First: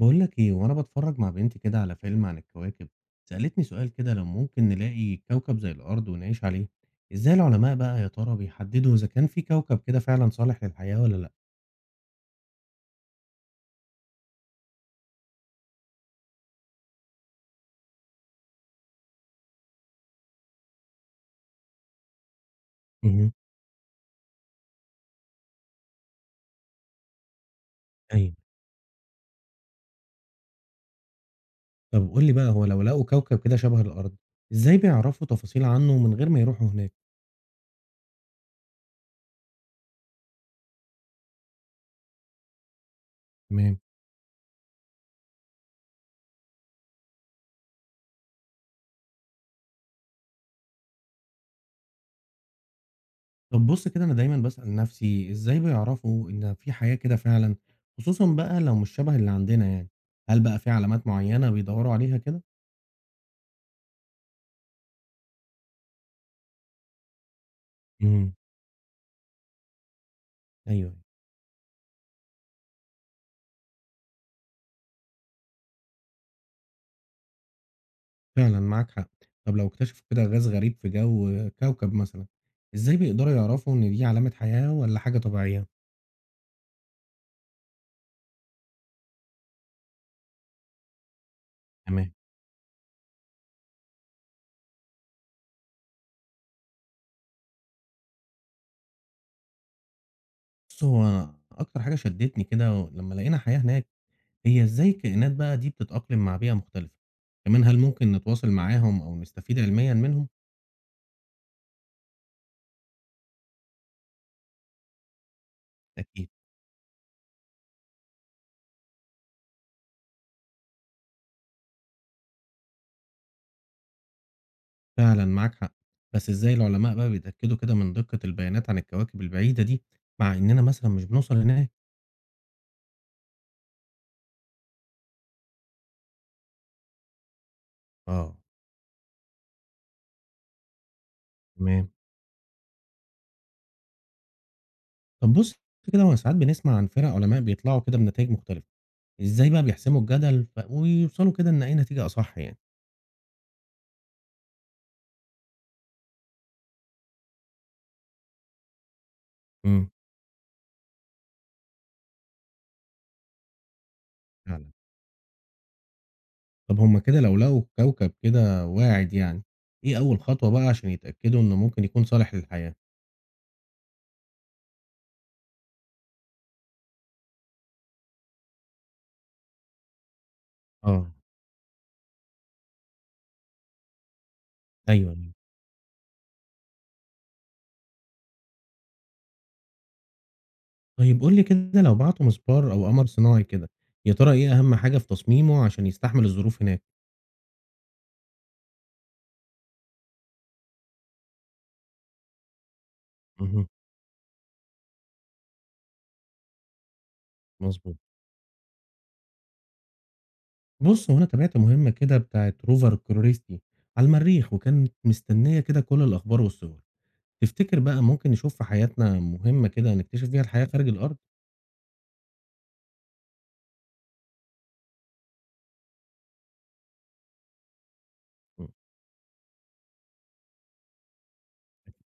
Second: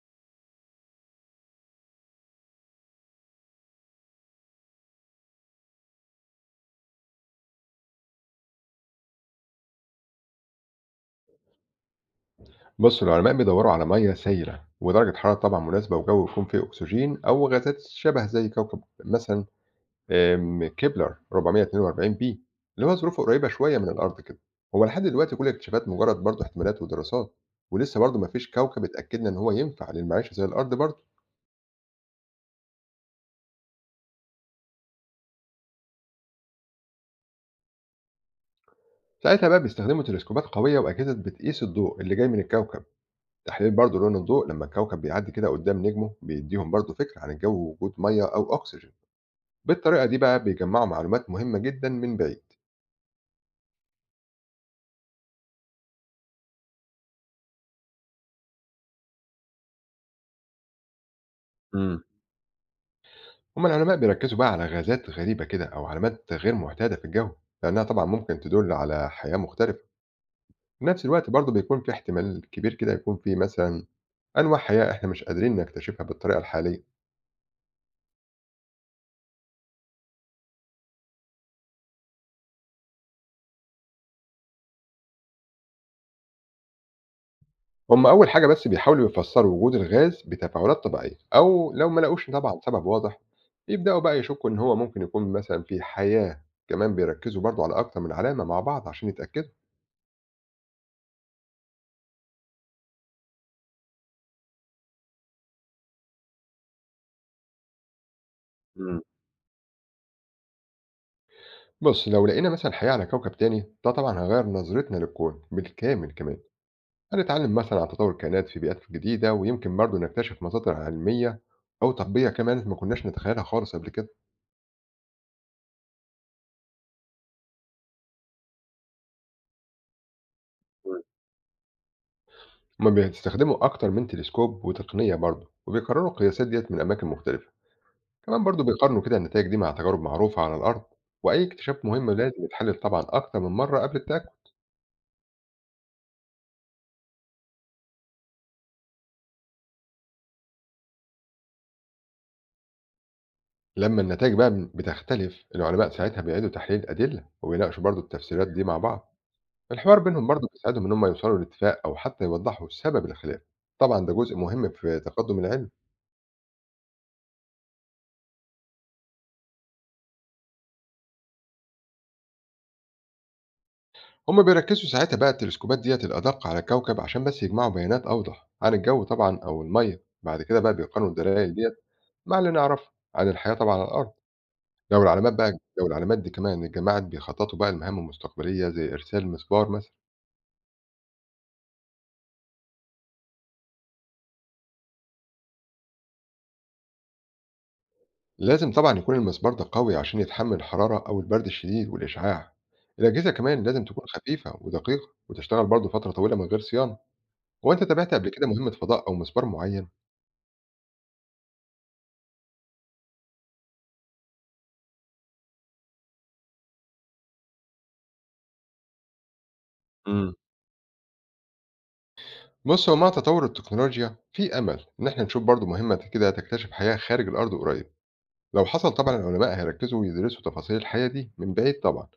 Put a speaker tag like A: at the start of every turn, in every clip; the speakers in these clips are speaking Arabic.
A: بقول لك ايه وانا بتفرج مع بنتي كده على فيلم عن الكواكب. سألتني سؤال كده لو ممكن نلاقي كوكب زي الارض ونعيش عليه. ازاي العلماء بقى يا ترى بيحددوا اذا كان في كوكب كده فعلا صالح للحياة ولا لا؟
B: بص، العلماء بيدوروا على مية سايلة ودرجة حرارة طبعا مناسبة وجو يكون فيه أكسجين أو غازات شبه زي كوكب مثلا، كيبلر 442 بي، اللي هو ظروفه
A: مهم.
B: قريبة شوية من الأرض كده. هو لحد دلوقتي كل الاكتشافات مجرد برضه احتمالات ودراسات، ولسه برضه
A: ايوه.
B: مفيش كوكب اتأكدنا إن هو ينفع للمعيشة زي الأرض برضه.
A: طب قول لي بقى هو لو لقوا كوكب كده شبه الارض، ازاي بيعرفوا تفاصيل عنه من غير ما يروحوا هناك؟
B: ساعتها بقى بيستخدموا تلسكوبات قوية وأجهزة بتقيس الضوء اللي جاي من الكوكب. تحليل
A: تمام.
B: برضه لون الضوء لما الكوكب بيعدي كده قدام نجمه بيديهم برضه فكرة عن الجو ووجود مية أو أكسجين. بالطريقة دي بقى بيجمعوا معلومات مهمة جدا من بعيد.
A: طب بص كده انا دايما بسأل نفسي ازاي بيعرفوا ان في حياة كده فعلا، خصوصا بقى لو مش شبه اللي عندنا يعني. هل بقى في علامات معينة بيدوروا
B: امم
A: عليها كده؟
B: هم العلماء بيركزوا بقى على غازات غريبة كده أو علامات غير معتادة في الجو، لأنها طبعا
A: مم.
B: ممكن تدل على حياة مختلفة. في
A: ايوه.
B: نفس الوقت برضه بيكون في احتمال كبير كده يكون في مثلا أنواع حياة إحنا مش قادرين نكتشفها بالطريقة الحالية.
A: فعلًا معاك حق. طب لو اكتشفوا كده غاز غريب في جو كوكب مثلًا، إزاي بيقدروا يعرفوا إن دي علامة حياة والّا حاجة طبيعية؟
B: هم أول حاجة بس بيحاولوا يفسروا وجود الغاز بتفاعلات طبيعية، أو لو ما
A: تمام.
B: لقوش طبعا سبب واضح يبدأوا بقى يشكوا إن هو ممكن يكون مثلا في حياة. كمان بيركزوا برضه على أكتر من علامة مع بعض عشان يتأكدوا.
A: بُص، هو أنا أكتر حاجة شدتني كده لمّا لقينا حياة هناك، هي إزاي الكائنات بقى دي بتتأقلم مع بيئة مختلفة، كمان هل ممكن نتواصل معاهم أو نستفيد علميًا منهم؟
B: بص، لو لقينا مثلا حياة على كوكب تاني ده طبعا هيغير نظرتنا للكون بالكامل
A: أكيد.
B: كمان. هنتعلم مثلا عن تطور الكائنات في بيئات جديدة، ويمكن برضه نكتشف مصادر علمية أو طبية كمان ما كناش نتخيلها خالص قبل كده.
A: فعلًا معاك حق. بس إزاي العلماء بقى بيتأكدوا كده من دقة البيانات عن الكواكب البعيدة دي، مع إننا مثلًا
B: مم.
A: مش بنوصل هناك؟
B: هما بيستخدموا أكتر من تلسكوب وتقنية برضه، وبيقارنوا القياسات ديت من أماكن مختلفة.
A: آه،
B: كمان برضه بيقارنوا كده النتائج دي مع تجارب معروفة على الأرض، وأي اكتشاف
A: تمام.
B: مهم لازم يتحلل طبعا أكتر من مرة قبل التأكد.
A: طب بُص كده، هو ساعات بنسمع عن فرق علماء بيطلعوا كده بنتايج مختلفة. إزاي بقى بيحسموا الجدل ف ويوصلوا كده لإن أي نتيجة أصح يعني؟
B: لما النتائج بقى بتختلف، العلماء ساعتها بيعيدوا تحليل الأدلة وبيناقشوا برضه التفسيرات دي مع بعض.
A: إمم.
B: الحوار بينهم برضه بيساعدهم إن هم يوصلوا لاتفاق أو حتى يوضحوا سبب الخلاف. طبعا ده جزء
A: فعلًا.
B: مهم في تقدم العلم.
A: طب هُم كده لو لقوا كوكب كده واعد يعني، إيه أول خطوة بقى عشان يتأكدوا إنه ممكن يكون صالح للحياة؟
B: هم بيركزوا ساعتها بقى التلسكوبات ديت الأدق على الكوكب عشان بس يجمعوا بيانات أوضح عن الجو طبعا أو المية. بعد كده بقى
A: آه،
B: بيقارنوا الدلائل ديت مع اللي نعرفه عن الحياة طبعا على الأرض. لو
A: أيوه، أيوه.
B: العلامات بقى لو العلامات دي كمان اتجمعت بيخططوا بقى المهام المستقبلية زي إرسال مسبار مثلا.
A: طيب قُل لي كده لو بعتوا مسبار أو قمر صناعي كده، يا ترى إيه أهم حاجة في تصميمه عشان يستحمل الظروف هناك؟
B: لازم طبعا يكون المسبار ده قوي عشان يتحمل الحرارة أو البرد الشديد والإشعاع. الأجهزة كمان
A: اهم.
B: لازم تكون خفيفة ودقيقة وتشتغل برضه فترة طويلة من غير صيانة. هو أنت
A: مضبوط.
B: تابعت قبل كده مهمة فضاء أو مسبار معين؟
A: بُص، هو أنا تابعت مهمة كده بتاعة روفر كريستي على المريخ، وكانت مستنية كده كل الأخبار والصور. تفتكر بقى ممكن نشوف في حياتنا مهمة كده نكتشف
B: امم
A: بيها الحياة خارج الأرض؟
B: بص، هو مع تطور التكنولوجيا في أمل إن إحنا نشوف برضو مهمة كده تكتشف حياة خارج الأرض قريب، لو
A: إمم.
B: حصل طبعا العلماء هيركزوا ويدرسوا تفاصيل الحياة دي من بعيد طبعا.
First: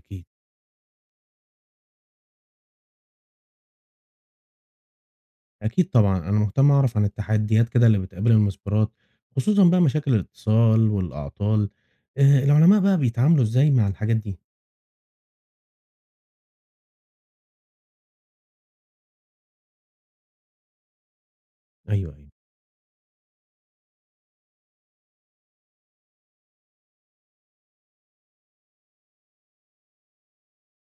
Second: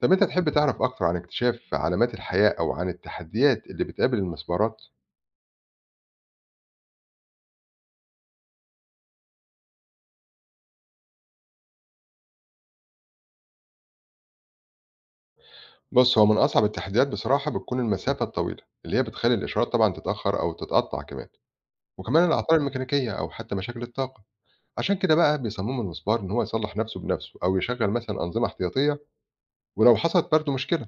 B: طب أنت تحب تعرف أكتر عن اكتشاف علامات الحياة أو عن التحديات اللي بتقابل المسبارات؟
A: أكيد طبعًا، أنا مهتم أعرف عن التحديات كده اللي بتقابل المسبرات، خصوصًا بقى مشاكل الاتصال والأعطال. العلماء بقى بيتعاملوا إزاي مع الحاجات دي؟
B: بص، هو من أصعب التحديات بصراحة بتكون المسافة الطويلة اللي هي بتخلي الإشارات طبعا تتأخر أو تتقطع كمان،
A: أيوه،
B: وكمان
A: أيوه.
B: الأعطال الميكانيكية أو حتى مشاكل الطاقة. عشان كده بقى بيصمموا المسبار إن هو يصلح نفسه بنفسه أو يشغل مثلا أنظمة احتياطية ولو حصلت برضه مشكلة،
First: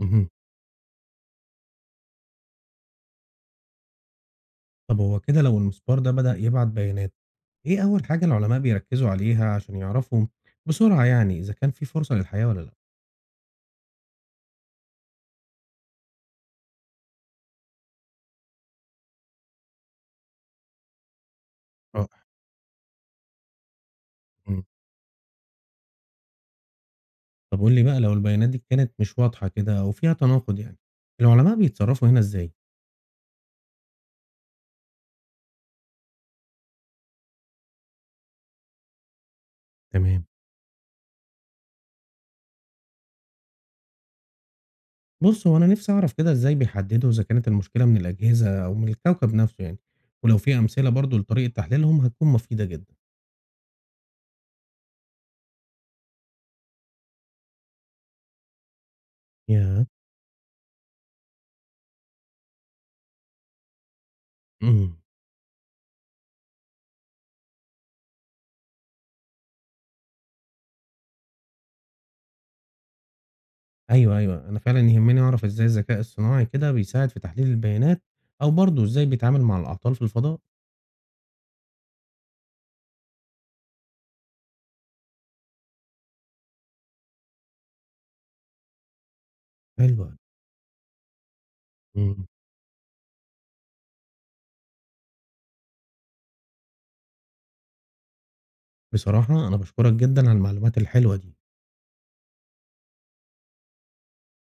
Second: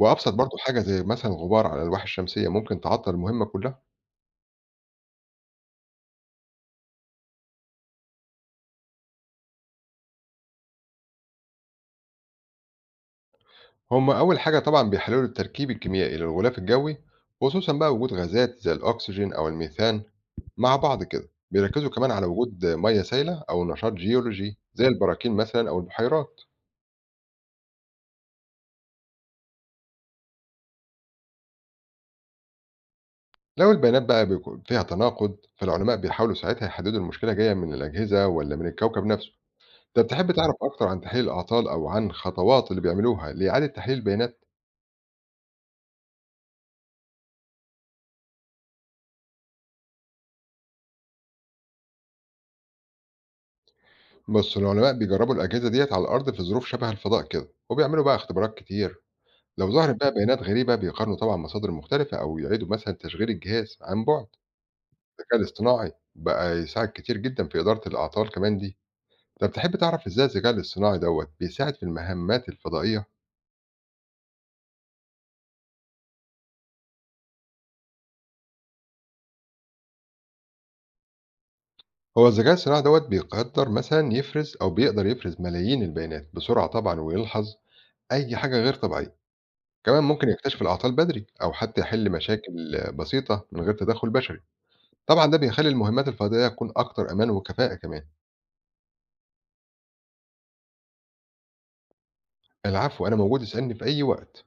A: اهم.
B: برضه حاجة زي مثلًا غبار على الألواح الشمسية ممكن تعطّل المهمة كلها.
A: طب هو كده لو المسبار ده بدأ يبعت بيانات، إيه أول حاجة العلماء بيركزوا عليها عشان يعرفوا بسرعة يعني إذا كان في فرصة للحياة والّا لأ؟
B: هم أول حاجة طبعًا بيحللوا التركيب الكيميائي للغلاف الجوي، خصوصًا بقى وجود غازات زي الأكسجين أو الميثان مع بعض كده. بيركّزوا
A: رائع.
B: كمان على وجود مَيّة سايلة أو نشاط جيولوجي
A: إمم.
B: زي البراكين مثلًا أو البحيرات.
A: طب قُل لي بقى لو البيانات دي كانت مش واضحة كده أو فيها تناقض يعني، العلماء بيتصرفوا هنا إزاي؟
B: لو البيانات بقى بيكون فيها تناقض، فالعلماء بيحاولوا ساعتها يحددوا المشكلة جاية من الأجهزة والّا من الكوكب نفسه. أنت
A: تمام.
B: بتحب تعرف أكتر عن تحليل الأعطال أو عن خطوات اللي بيعملوها لإعادة تحليل البيانات؟
A: بُص، هو أنا نِفْسي أعرف كده إزاي بيحدّدوا إذا كانت المشكلة من الأجهزة أو من الكوكب نَفْسه يعني، ولو في أمثلة برضه لطريقة تحليلهم هتكون مفيدة جدًا.
B: بص، العلماء بيجربوا الأجهزة ديت على الأرض في ظروف شبه الفضاء كده وبيعملوا بقى اختبارات كتير. لو
A: ياه!
B: ظهرت بقى بيانات غريبة بيقارنوا طبعا مصادر مختلفة، أو يعيدوا مثلا تشغيل الجهاز عن بعد.
A: إمم.
B: الذكاء الاصطناعي بقى يساعد كتير جدا في إدارة الأعطال كمان دي. طب تحب تعرف إزاي الذكاء الاصطناعي دوت بيساعد في المهمات الفضائية؟
A: أيوه، أيوه. أنا فعلًا يهمّني أعرف إزاي الذكاء الصناعي كده بيساعد في تحليل البيانات أو برضه إزاي بيتعامل مع الأعطال في الفضاء.
B: هو الذكاء الاصطناعي دوت بيقدر مثلا يفرز، أو بيقدر يفرز ملايين البيانات بسرعة طبعا، ويلحظ أي حاجة غير طبيعية.
A: حلو
B: كمان
A: أوي.
B: ممكن يكتشف الأعطال بدري أو حتى يحل
A: إمم.
B: مشاكل بسيطة من غير تدخل بشري. طبعًا ده بيخلّي المهمات الفردية تكون أكتر أمان وكفاءة كمان.
A: بصراحة أنا باشكرك جدًا على المعلومات الحلوة دي.
B: العفو، أنا موجود اسألني في أي وقت.